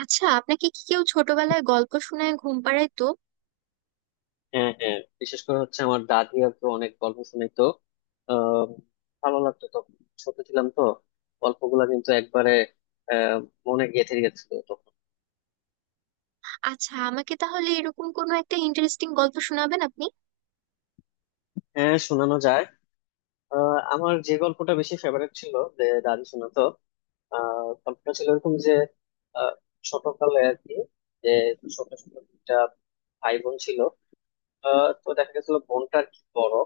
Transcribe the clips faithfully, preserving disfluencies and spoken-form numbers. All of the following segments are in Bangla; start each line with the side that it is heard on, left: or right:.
right: আচ্ছা, আপনাকে কি কেউ ছোটবেলায় গল্প শোনায়, ঘুম পাড়ায় তো?
left: হ্যাঁ, হ্যাঁ। বিশেষ করে হচ্ছে আমার দাদি আর কি অনেক গল্প শুনাইতো। আহ ভালো লাগতো তখন, ছোট ছিলাম তো। গল্পগুলা কিন্তু একবারে আহ মনে গেঁথে গেছিল তখন।
right: আচ্ছা, আমাকে তাহলে এরকম কোনো একটা ইন্টারেস্টিং গল্প শোনাবেন আপনি।
left: হ্যাঁ, শোনানো যায়। আহ আমার যে গল্পটা বেশি ফেভারিট ছিল যে দাদি শোনাতো, আহ গল্পটা ছিল এরকম যে আহ ছোটকালে আর কি, যে ছোট ছোট দুইটা ভাই বোন ছিল। আহ তো দেখা গেছিল বোনটা আর কি বড়।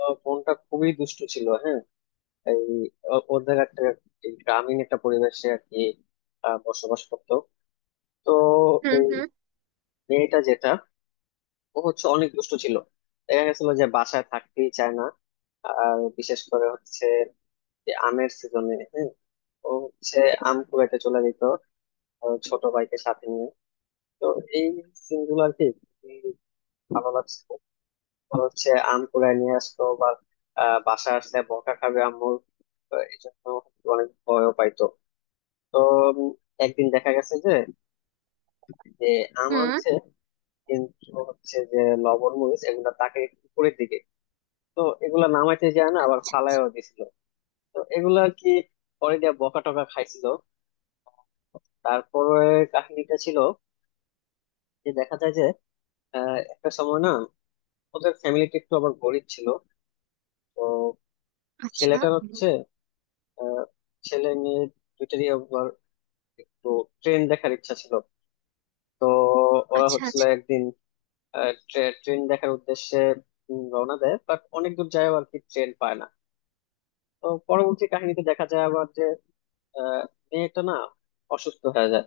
left: আহ, বোনটা খুবই দুষ্টু ছিল, হ্যাঁ। এই, ও- ওদের একটা এই গ্রামীণ একটা পরিবেশে আর কি আহ, বসবাস করতো। তো
right: হুম,
left: এই
right: হুম।
left: মেয়েটা, যেটা, ও হচ্ছে অনেক দুষ্টু ছিল। দেখা গেছিল যে বাসায় থাকতেই চায় না। আর বিশেষ করে হচ্ছে যে আমের সিজনে, হ্যাঁ, ও হচ্ছে আম কুড়াইতে চলে যেত, আহ, ছোট ভাইকে সাথে নিয়ে। তো এই সিনগুলো আর কি খুবই ভালো লাগছে। ও হচ্ছে আম কুড়াই নিয়ে আসতো, বা আহ, বাসায় আসলে বকা খাবে আম্মুর, তো এই জন্য অনেক ভয়ও পাইতো। তো উম, একদিন দেখা গেছে যে, যে আম
right: হুম।
left: আনছে, কিন্তু হচ্ছে যে লবণ মরিচ এগুলা তাকে একটু উপরের দিকে, তো এগুলা নামাইতে যায় না, আবার
right: আচ্ছা,
left: ফালায়ও দিছিল। তো এগুলা কি পরে দিয়ে বকা টকা খাইছিল। তারপরে কাহিনীটা ছিল যে দেখা যায় যে আহ, একটা সময় না, ওদের ফ্যামিলিটা একটু আবার গরিব ছিল। তো
right: আচ্ছা।
left: ছেলেটার হচ্ছে আহ, ছেলে মেয়ে দুইটারই আবার একটু ট্রেন দেখার ইচ্ছা ছিল। তো ওরা
right: আচ্ছা,
left: হচ্ছিল
right: আচ্ছা।
left: একদিন ট্রেন দেখার উদ্দেশ্যে উম, রওনা দেয়, বাট অনেক দূর যায় আর কি, ট্রেন পায় না। তো পরবর্তী কাহিনীতে দেখা যায় আবার যে আহ, মেয়েটা না অসুস্থ হয়ে যায়।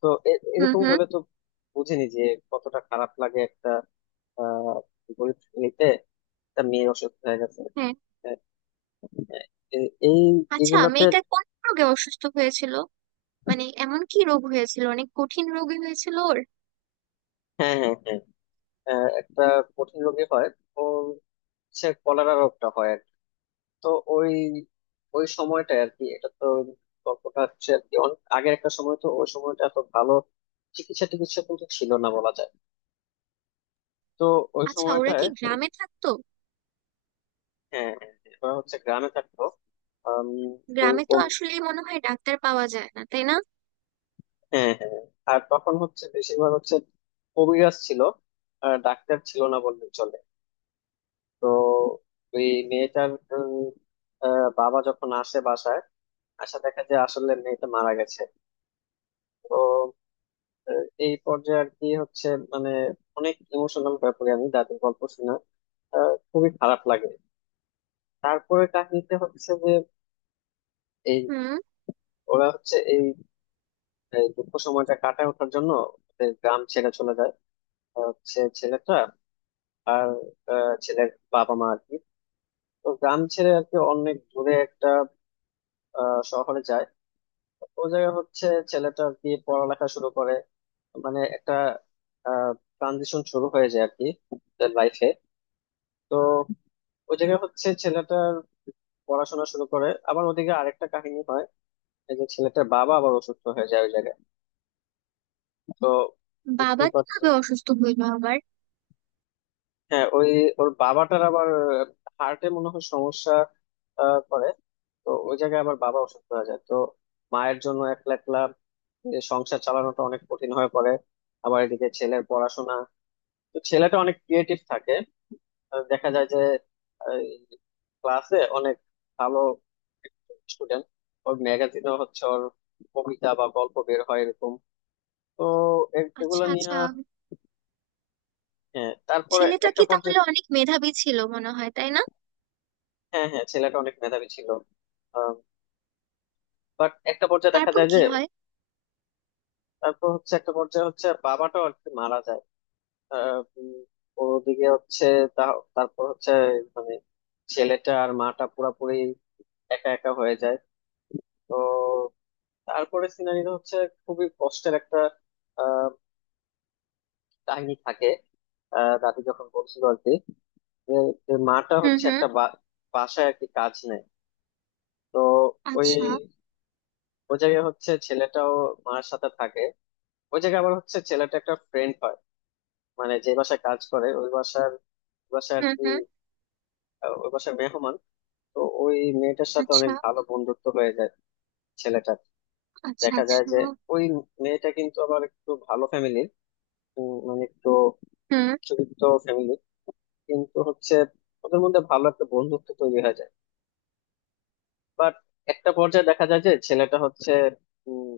left: তো এ-
right: হুম,
left: এরকম
right: হুম।
left: হলে তো বুঝিনি যে কতটা খারাপ লাগে একটা আহ গরিব ফ্যামিলিতে একটা মেয়ে অসুস্থ হয়ে গেছে।
right: হ্যাঁ।
left: আহ, এ- এই
right: আচ্ছা,
left: এগুলাতে।
right: মেয়েটা কোন রোগে অসুস্থ হয়েছিল? মানে এমন কি রোগ হয়েছিল, অনেক কঠিন রোগী হয়েছিল ওর?
left: হ্যাঁ, হ্যাঁ, হ্যাঁ। আহ, একটা কঠিন রোগী হয় ও, সে কলেরা রোগটা হয়। তো ওই, ওই সময়টা আর কি, এটা তো গল্পটা হচ্ছে আর কি অনেক আগের একটা সময়, তো ওই সময়টা এত ভালো চিকিৎসা টিকিৎসা কিন্তু ছিল না বলা যায়। তো ওই
right: আচ্ছা, ওরা
left: সময়টায়।
right: কি গ্রামে থাকতো?
left: হ্যাঁ, হ্যাঁ, হ্যাঁ, ওরা হচ্ছে গ্রামে থাকতো। আম,
right: গ্রামে তো
left: ওরকম,
right: আসলে মনে হয় ডাক্তার পাওয়া যায় না, তাই না?
left: হ্যাঁ, হ্যাঁ। আর তখন হচ্ছে বেশিরভাগ হচ্ছে কবিরাজ ছিল, আর ডাক্তার ছিল না বললেই চলে। তো ওই মেয়েটার উম, আহ, বাবা যখন আসে বাসায়, আসা দেখা যায় আসলে মেয়েটা মারা গেছে। তো আহ, এই পর্যায়ে আর কি হচ্ছে, মানে অনেক ইমোশনাল ব্যাপারে আমি দাদুর গল্প শুনে আহ, খুবই খারাপ লাগে। তারপরে কাহিনীতে হচ্ছে যে এই,
right: হুম।
left: ওরা হচ্ছে এই এই দুঃখ সময়টা কাটায় ওঠার জন্য ওদের গ্রাম ছেড়ে চলে যায়। আহ, হচ্ছে ছেলেটা আর আহ, ছেলের বাবা মা আর কি। তো গ্রাম ছেড়ে আর কি অনেক দূরে একটা আহ, শহরে যায়। ও জায়গায় হচ্ছে ছেলেটা আর কি পড়ালেখা শুরু করে, মানে একটা ট্রানজিশন শুরু হয়ে যায় আর কি লাইফে। তো ওই জায়গায় হচ্ছে ছেলেটার পড়াশোনা শুরু করে, আবার ওদিকে আরেকটা কাহিনী হয়, এই যে ছেলেটার বাবা আবার অসুস্থ হয়ে যায় ওই জায়গায়। তো
right: বাবা
left: বুঝতেই পারছেন।
right: কিভাবে অসুস্থ হইলো আবার?
left: হ্যাঁ, ওই ওর বাবাটার আবার হার্টে মনে হয় সমস্যা আহ, করে। তো ওই জায়গায় আবার বাবা অসুস্থ হয়ে যায়, তো মায়ের জন্য একলা একলা এ সংসার চালানোটা অনেক কঠিন হয়ে পড়ে। আবার এদিকে ছেলের পড়াশোনা। তো ছেলেটা অনেক ক্রিয়েটিভ থাকে, আহ, দেখা যায় যে এই, ক্লাসে অনেক ভালো স্টুডেন্ট। ওর ম্যাগাজিনও হচ্ছে ওর কবিতা বা গল্প বের হয় এরকম। তো এ- এগুলো
right: আচ্ছা,
left: নিয়ে।
right: আচ্ছা।
left: হ্যাঁ, তারপরে
right: ছেলেটা
left: একটা
right: কি তাহলে
left: পর্যায়ে।
right: অনেক মেধাবী ছিল মনে হয়, তাই না?
left: হ্যাঁ, হ্যাঁ, ছেলেটা অনেক মেধাবী ছিল। বাট একটা পর্যায়ে দেখা
right: তারপর
left: যায় যে,
right: কি হয়?
left: তারপর হচ্ছে একটা পর্যায়ে হচ্ছে বাবাটাও আর কি মারা যায়। আহ, উম, ওদিকে হচ্ছে তা- তারপর হচ্ছে মানে ছেলেটা আর মাটা পুরাপুরি একা একা হয়ে যায়। তো তারপরে সিনারিটা হচ্ছে খুবই কষ্টের একটা আহ, কাহিনী থাকে। আহ, দাদি যখন বলছিল আর কি, যে, যে মাটা
right: হুম,
left: হচ্ছে
right: হুম।
left: একটা বা- বাসায় আর কি কাজ নেয়। তো ওই,
right: আচ্ছা।
left: ওই জায়গায় হচ্ছে ছেলেটাও মার সাথে থাকে। ওই জায়গায় আবার হচ্ছে ছেলেটা একটা ফ্রেন্ড হয়, মানে যে বাসায় কাজ করে ওই বাসার বাসায় আর
right: হুম,
left: কি
right: হুম।
left: আহ, ওই বাসার মেহমান। তো ওই মেয়েটার সাথে
right: আচ্ছা,
left: অনেক ভালো বন্ধুত্ব হয়ে যায় ছেলেটার।
right: আচ্ছা।
left: দেখা যায়
right: আচ্ছা।
left: যে ওই মেয়েটা কিন্তু আবার একটু ভালো ফ্যামিলির, মানে একটু
right: হুম,
left: উচ্চবিত্ত ফ্যামিলি। কিন্তু হচ্ছে ওদের মধ্যে ভালো একটা বন্ধুত্ব তৈরি হয়ে যায়। বাট একটা পর্যায়ে দেখা যায় যে ছেলেটা হচ্ছে উম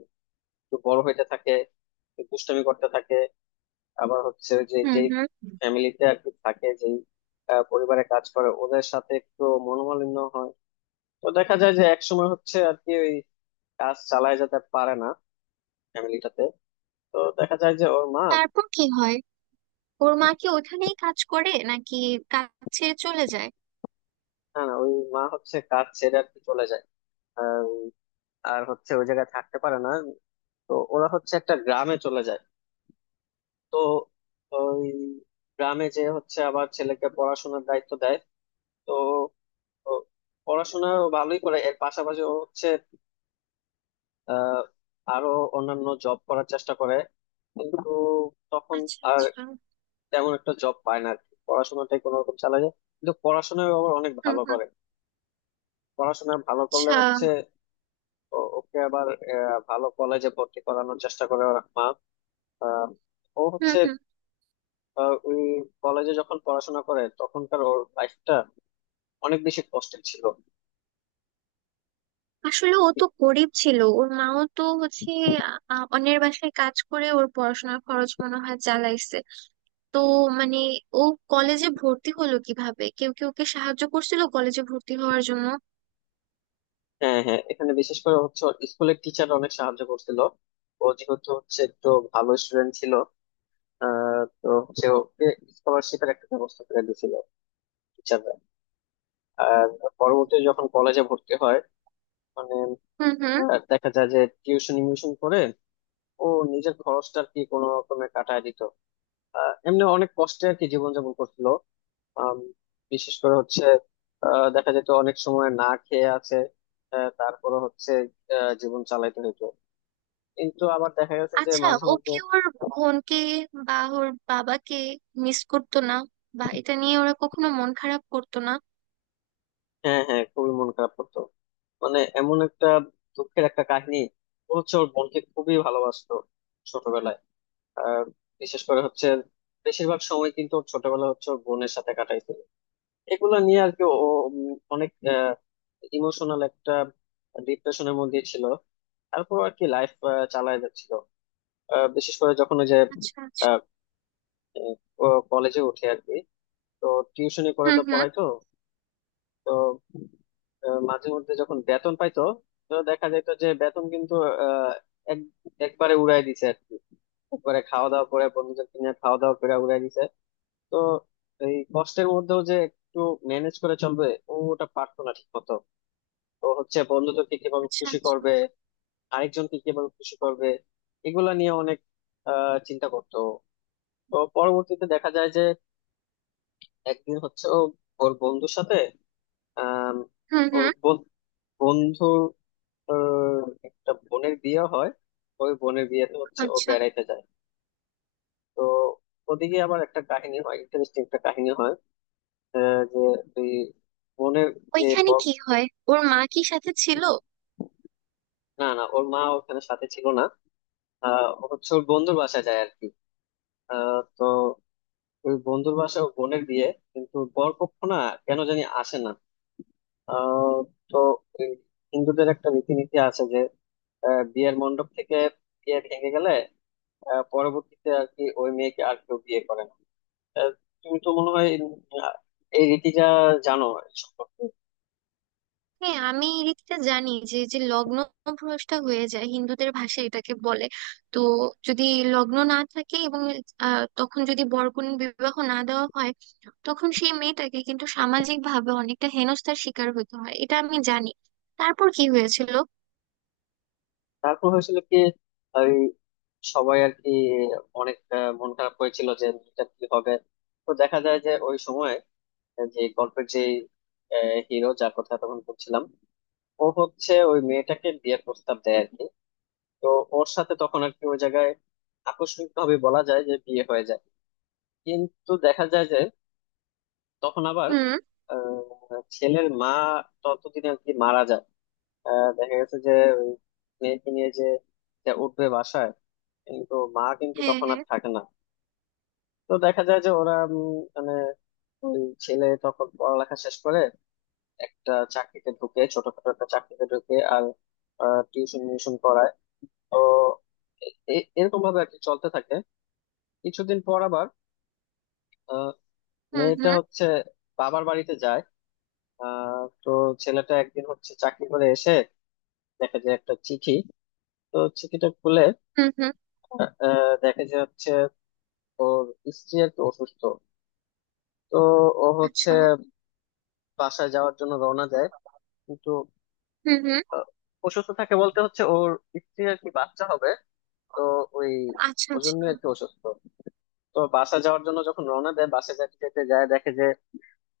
left: একটু বড় হইতে থাকে, একটু দুষ্টামি করতে থাকে। আবার হচ্ছে ওই যে
right: হুম।
left: যেই
right: হুম।
left: ফ্যামিলিতে আর কি থাকে যেই আহ, পরিবারে কাজ করে ওদের সাথে একটু মনোমালিন্য হয়। তো দেখা যায় যে একসময় হচ্ছে আর কি ওই কাজ চালায় যেতে পারে না ফ্যামিলিটাতে। তো দেখা যায় যে ওর মা,
right: তারপর কি হয়? ওর মা কি ওখানেই কাজ করে নাকি কাজ ছেড়ে চলে যায়?
left: না, না, ওই মা হচ্ছে কাজ ছেড়ে আর কি চলে যায়। আর আর হচ্ছে ওই জায়গায় থাকতে পারে না। তো ওরা হচ্ছে একটা গ্রামে চলে যায়। তো ওই গ্রামে যে হচ্ছে আবার ছেলেকে পড়াশোনার দায়িত্ব দেয়। তো ও পড়াশোনা ও ভালোই করে, এর পাশাপাশি ও হচ্ছে আহ আরো অন্যান্য জব করার চেষ্টা করে, কিন্তু তখন
right: আচ্ছা,
left: আর
right: আচ্ছা।
left: তেমন একটা জব পায় না আর কি, পড়াশোনাটাই কোনো রকম চালায় যায়, কিন্তু পড়াশোনায় ও আবার অনেক
right: হুম,
left: ভালো
right: হুম।
left: করে। পড়াশোনা ভালো করলে
right: আচ্ছা।
left: হচ্ছে ও- ওকে আবার আহ, ভালো কলেজে ভর্তি করানোর চেষ্টা করে ওর মা। আহ, ও
right: হুম,
left: হচ্ছে
right: হুম।
left: আহ, ওই কলেজে যখন পড়াশোনা করে তখনকার ওর লাইফটা অনেক বেশি কষ্টের ছিল।
right: আসলে ও তো গরিব ছিল, ওর মাও তো হচ্ছে আ, অন্যের বাসায় কাজ করে ওর পড়াশোনার খরচ মনে হয় চালাইছে। তো মানে ও কলেজে ভর্তি হলো কিভাবে? কেউ কি ওকে সাহায্য করছিল কলেজে ভর্তি হওয়ার জন্য?
left: হ্যাঁ, হ্যাঁ, এখানে বিশেষ করে হচ্ছে স্কুলের টিচার অনেক সাহায্য করছিল। ও যেহেতু হচ্ছে একটু ভালো স্টুডেন্ট ছিল, আহ, তো হচ্ছে ওকে স্কলারশিপের একটা ব্যবস্থা করে দিয়েছিল টিচাররা। আর পরবর্তীতে যখন কলেজে ভর্তি হয় মানে
right: হুম, হুম।
left: আহ, দেখা যায় যে টিউশন মিউশন করে ও নিজের খরচটা আর কি কোনো রকমে কাটায় দিত। আহ, এমনি অনেক কষ্টে আর কি জীবনযাপন করছিল। আম, বিশেষ করে হচ্ছে আহ, দেখা যেত অনেক সময় না খেয়ে আছে, আহ, তারপরে হচ্ছে আহ, জীবন চালাইতে হতো। কিন্তু আবার দেখা গেছে যে
right: আচ্ছা,
left: মাঝে
right: ও
left: মধ্যে।
right: কি ওর বোনকে বা ওর বাবাকে মিস করতো না? বা এটা নিয়ে ওরা কখনো মন খারাপ করতো না?
left: হ্যাঁ, হ্যাঁ, খুবই মন খারাপ করতো, মানে এমন একটা দুঃখের একটা কাহিনী। ও হচ্ছে ওর বোনকে খুবই ভালোবাসতো ছোটবেলায়। আহ বিশেষ করে হচ্ছে বেশিরভাগ সময় কিন্তু ওর ছোটবেলা হচ্ছে ওর বোনের সাথে কাটাইছিল। এগুলো নিয়ে আর কি ও উম, অনেক ইমোশনাল একটা ডিপ্রেশনের মধ্যে ছিল। তারপর আর কি লাইফ চালায় যাচ্ছিল। আহ, বিশেষ করে যখন ওই যে
right: আচ্ছা, আচ্ছা।
left: কলেজে উঠে আর কি, তো টিউশনি করে
right: হুম,
left: তো
right: হুম।
left: পড়াই তো। তো আহ, মাঝে মধ্যে যখন বেতন পাইতো, তো দেখা যেত যে বেতন কিন্তু আহ, এক একবারে উড়াই দিছে আর কি, একবারে খাওয়া দাওয়া করে বন্ধুদেরকে নিয়ে খাওয়া দাওয়া করে উড়াই দিছে। তো এই কষ্টের মধ্যেও যে একটু ম্যানেজ করে চলবে, ও ওটা পারতো না ঠিক মতো। তো হচ্ছে বন্ধুদেরকে কিভাবে
right: আচ্ছা,
left: খুশি
right: আচ্ছা।
left: করবে, আরেকজনকে কিভাবে খুশি করবে, এগুলা নিয়ে অনেক আহ চিন্তা করতো। তো পরবর্তীতে দেখা যায় যে একদিন হচ্ছে ও ওর বন্ধুর সাথে আম,
right: হুম,
left: ওর
right: হুম।
left: ব- বন্ধুর আহ, একটা বোনের বিয়ে হয়, ওই বোনের বিয়েতে হচ্ছে ও
right: আচ্ছা,
left: বেড়াইতে যায়। তো ওদিকে আবার একটা কাহিনী হয়, ইন্টারেস্টিং একটা কাহিনী হয় আহ, যে ওই বোনের যে
right: ওইখানে
left: ব-
right: কি হয়? ওর মা কি সাথে ছিল?
left: না, না, ওর মা ওখানে সাথে ছিল না। আহ, ও হচ্ছে ওর বন্ধুর বাসায় যায় আর কি। আহ, তো ওই বন্ধুর বাসায় ওর বোনের বিয়ে, কিন্তু বরপক্ষ না কেন জানি আসে না। আহ, তো এই হিন্দুদের একটা রীতিনীতি আছে যে আহ, বিয়ের মণ্ডপ থেকে বিয়ে ভেঙে গেলে আহ, পরবর্তীতে আর কি ওই মেয়েকে আর কেউ বিয়ে করে না। আহ, তুমি তো মনে হয় আহ, এই রীতিটা জানো এই সম্পর্কে।
right: হ্যাঁ, আমি এই দিকটা জানি যে যে লগ্ন ভ্রষ্ট হয়ে যায়, হিন্দুদের ভাষায় এটাকে বলে। তো যদি লগ্ন না থাকে এবং আহ, তখন যদি বরকনে বিবাহ না দেওয়া হয়, তখন সেই মেয়েটাকে কিন্তু সামাজিক ভাবে অনেকটা হেনস্থার শিকার হতে হয়, এটা আমি জানি। তারপর কি হয়েছিল?
left: তারপর হয়েছিল কি ওই সবাই আর কি অনেক আহ, মন খারাপ হয়েছিল যে মেয়েটা কি হবে। তো দেখা যায় যে ওই সময় যে গল্পের যে হিরো যার কথা তখন বলছিলাম, ও হচ্ছে ওই মেয়েটাকে বিয়ের প্রস্তাব দেয়। তো ওর সাথে তখন আর কি ওই জায়গায় আকস্মিক ভাবে বলা যায় যে বিয়ে হয়ে যায়। কিন্তু দেখা যায় যে তখন আবার
right: হুম।
left: আহ, ছেলের মা ততদিন আর কি মারা যায়। আহ, দেখা গেছে যে ওই মেয়েকে নিয়ে যে, যে উঠবে বাসায়, কিন্তু মা কিন্তু
right: হ্যাঁ,
left: তখন আর
right: হ্যাঁ।
left: থাকে না। তো দেখা যায় যে ওরা উম, মানে ওই ছেলে তখন পড়ালেখা শেষ করে একটা চাকরিতে ঢুকে, ছোটখাটো একটা চাকরিতে ঢুকে আর টিউশন মিউশন করায়। তো এ- এ- এরকম ভাবে আর কি চলতে থাকে। কিছুদিন পর আবার আহ,
right: হুম,
left: মেয়েটা
right: হুম।
left: হচ্ছে বাবার বাড়িতে যায়। আহ, তো ছেলেটা একদিন হচ্ছে চাকরি করে এসে দেখে যে একটা চিঠি, তো চিঠিটা খুলে
right: হুম, হুম।
left: আহ, দেখে যে হচ্ছে ওর স্ত্রী একটু অসুস্থ। তো ও হচ্ছে
right: আচ্ছা।
left: বাসায় যাওয়ার জন্য রওনা দেয়। কিন্তু
right: হুম, হুম।
left: আহ, অসুস্থ থাকে বলতে হচ্ছে ওর স্ত্রী আর কি বাচ্চা হবে, তো ওই,
right: আচ্ছা,
left: ওই জন্য
right: আচ্ছা।
left: একটু অসুস্থ। তো বাসা যাওয়ার জন্য যখন রওনা দেয়, বাসা যেতে যেতে যায় দেখে যে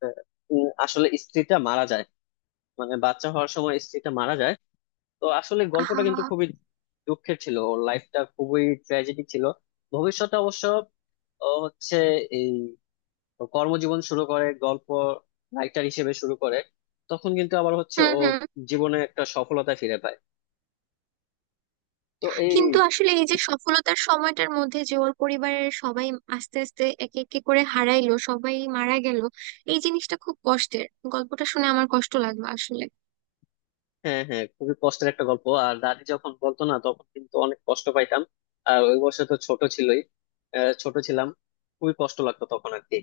left: আহ, উম, আসলে স্ত্রীটা মারা যায়, মানে বাচ্চা হওয়ার সময় স্ত্রীটা মারা যায়। তো আসলে গল্পটা
right: আহা।
left: কিন্তু খুবই দুঃখের ছিল, ওর লাইফটা খুবই ট্র্যাজেডি ছিল। ভবিষ্যতে অবশ্য ও হচ্ছে এই কর্মজীবন শুরু করে, গল্প রাইটার হিসেবে শুরু করে। তখন কিন্তু আবার হচ্ছে
right: হুম,
left: ও
right: হুম।
left: জীবনে একটা সফলতা ফিরে পায়। তো এই,
right: কিন্তু আসলে এই যে সফলতার সময়টার মধ্যে যে ওর পরিবারের সবাই আস্তে আস্তে একে একে করে হারাইলো, সবাই মারা গেল, এই জিনিসটা খুব কষ্টের। গল্পটা শুনে আমার কষ্ট লাগলো আসলে।
left: হ্যাঁ, হ্যাঁ, খুবই কষ্টের একটা গল্প। আর দাদি যখন বলতো না তখন কিন্তু অনেক কষ্ট পাইতাম। আর ওই বয়সে তো ছোট ছিলই, আহ, ছোট ছিলাম, খুবই কষ্ট লাগতো তখন আর কি।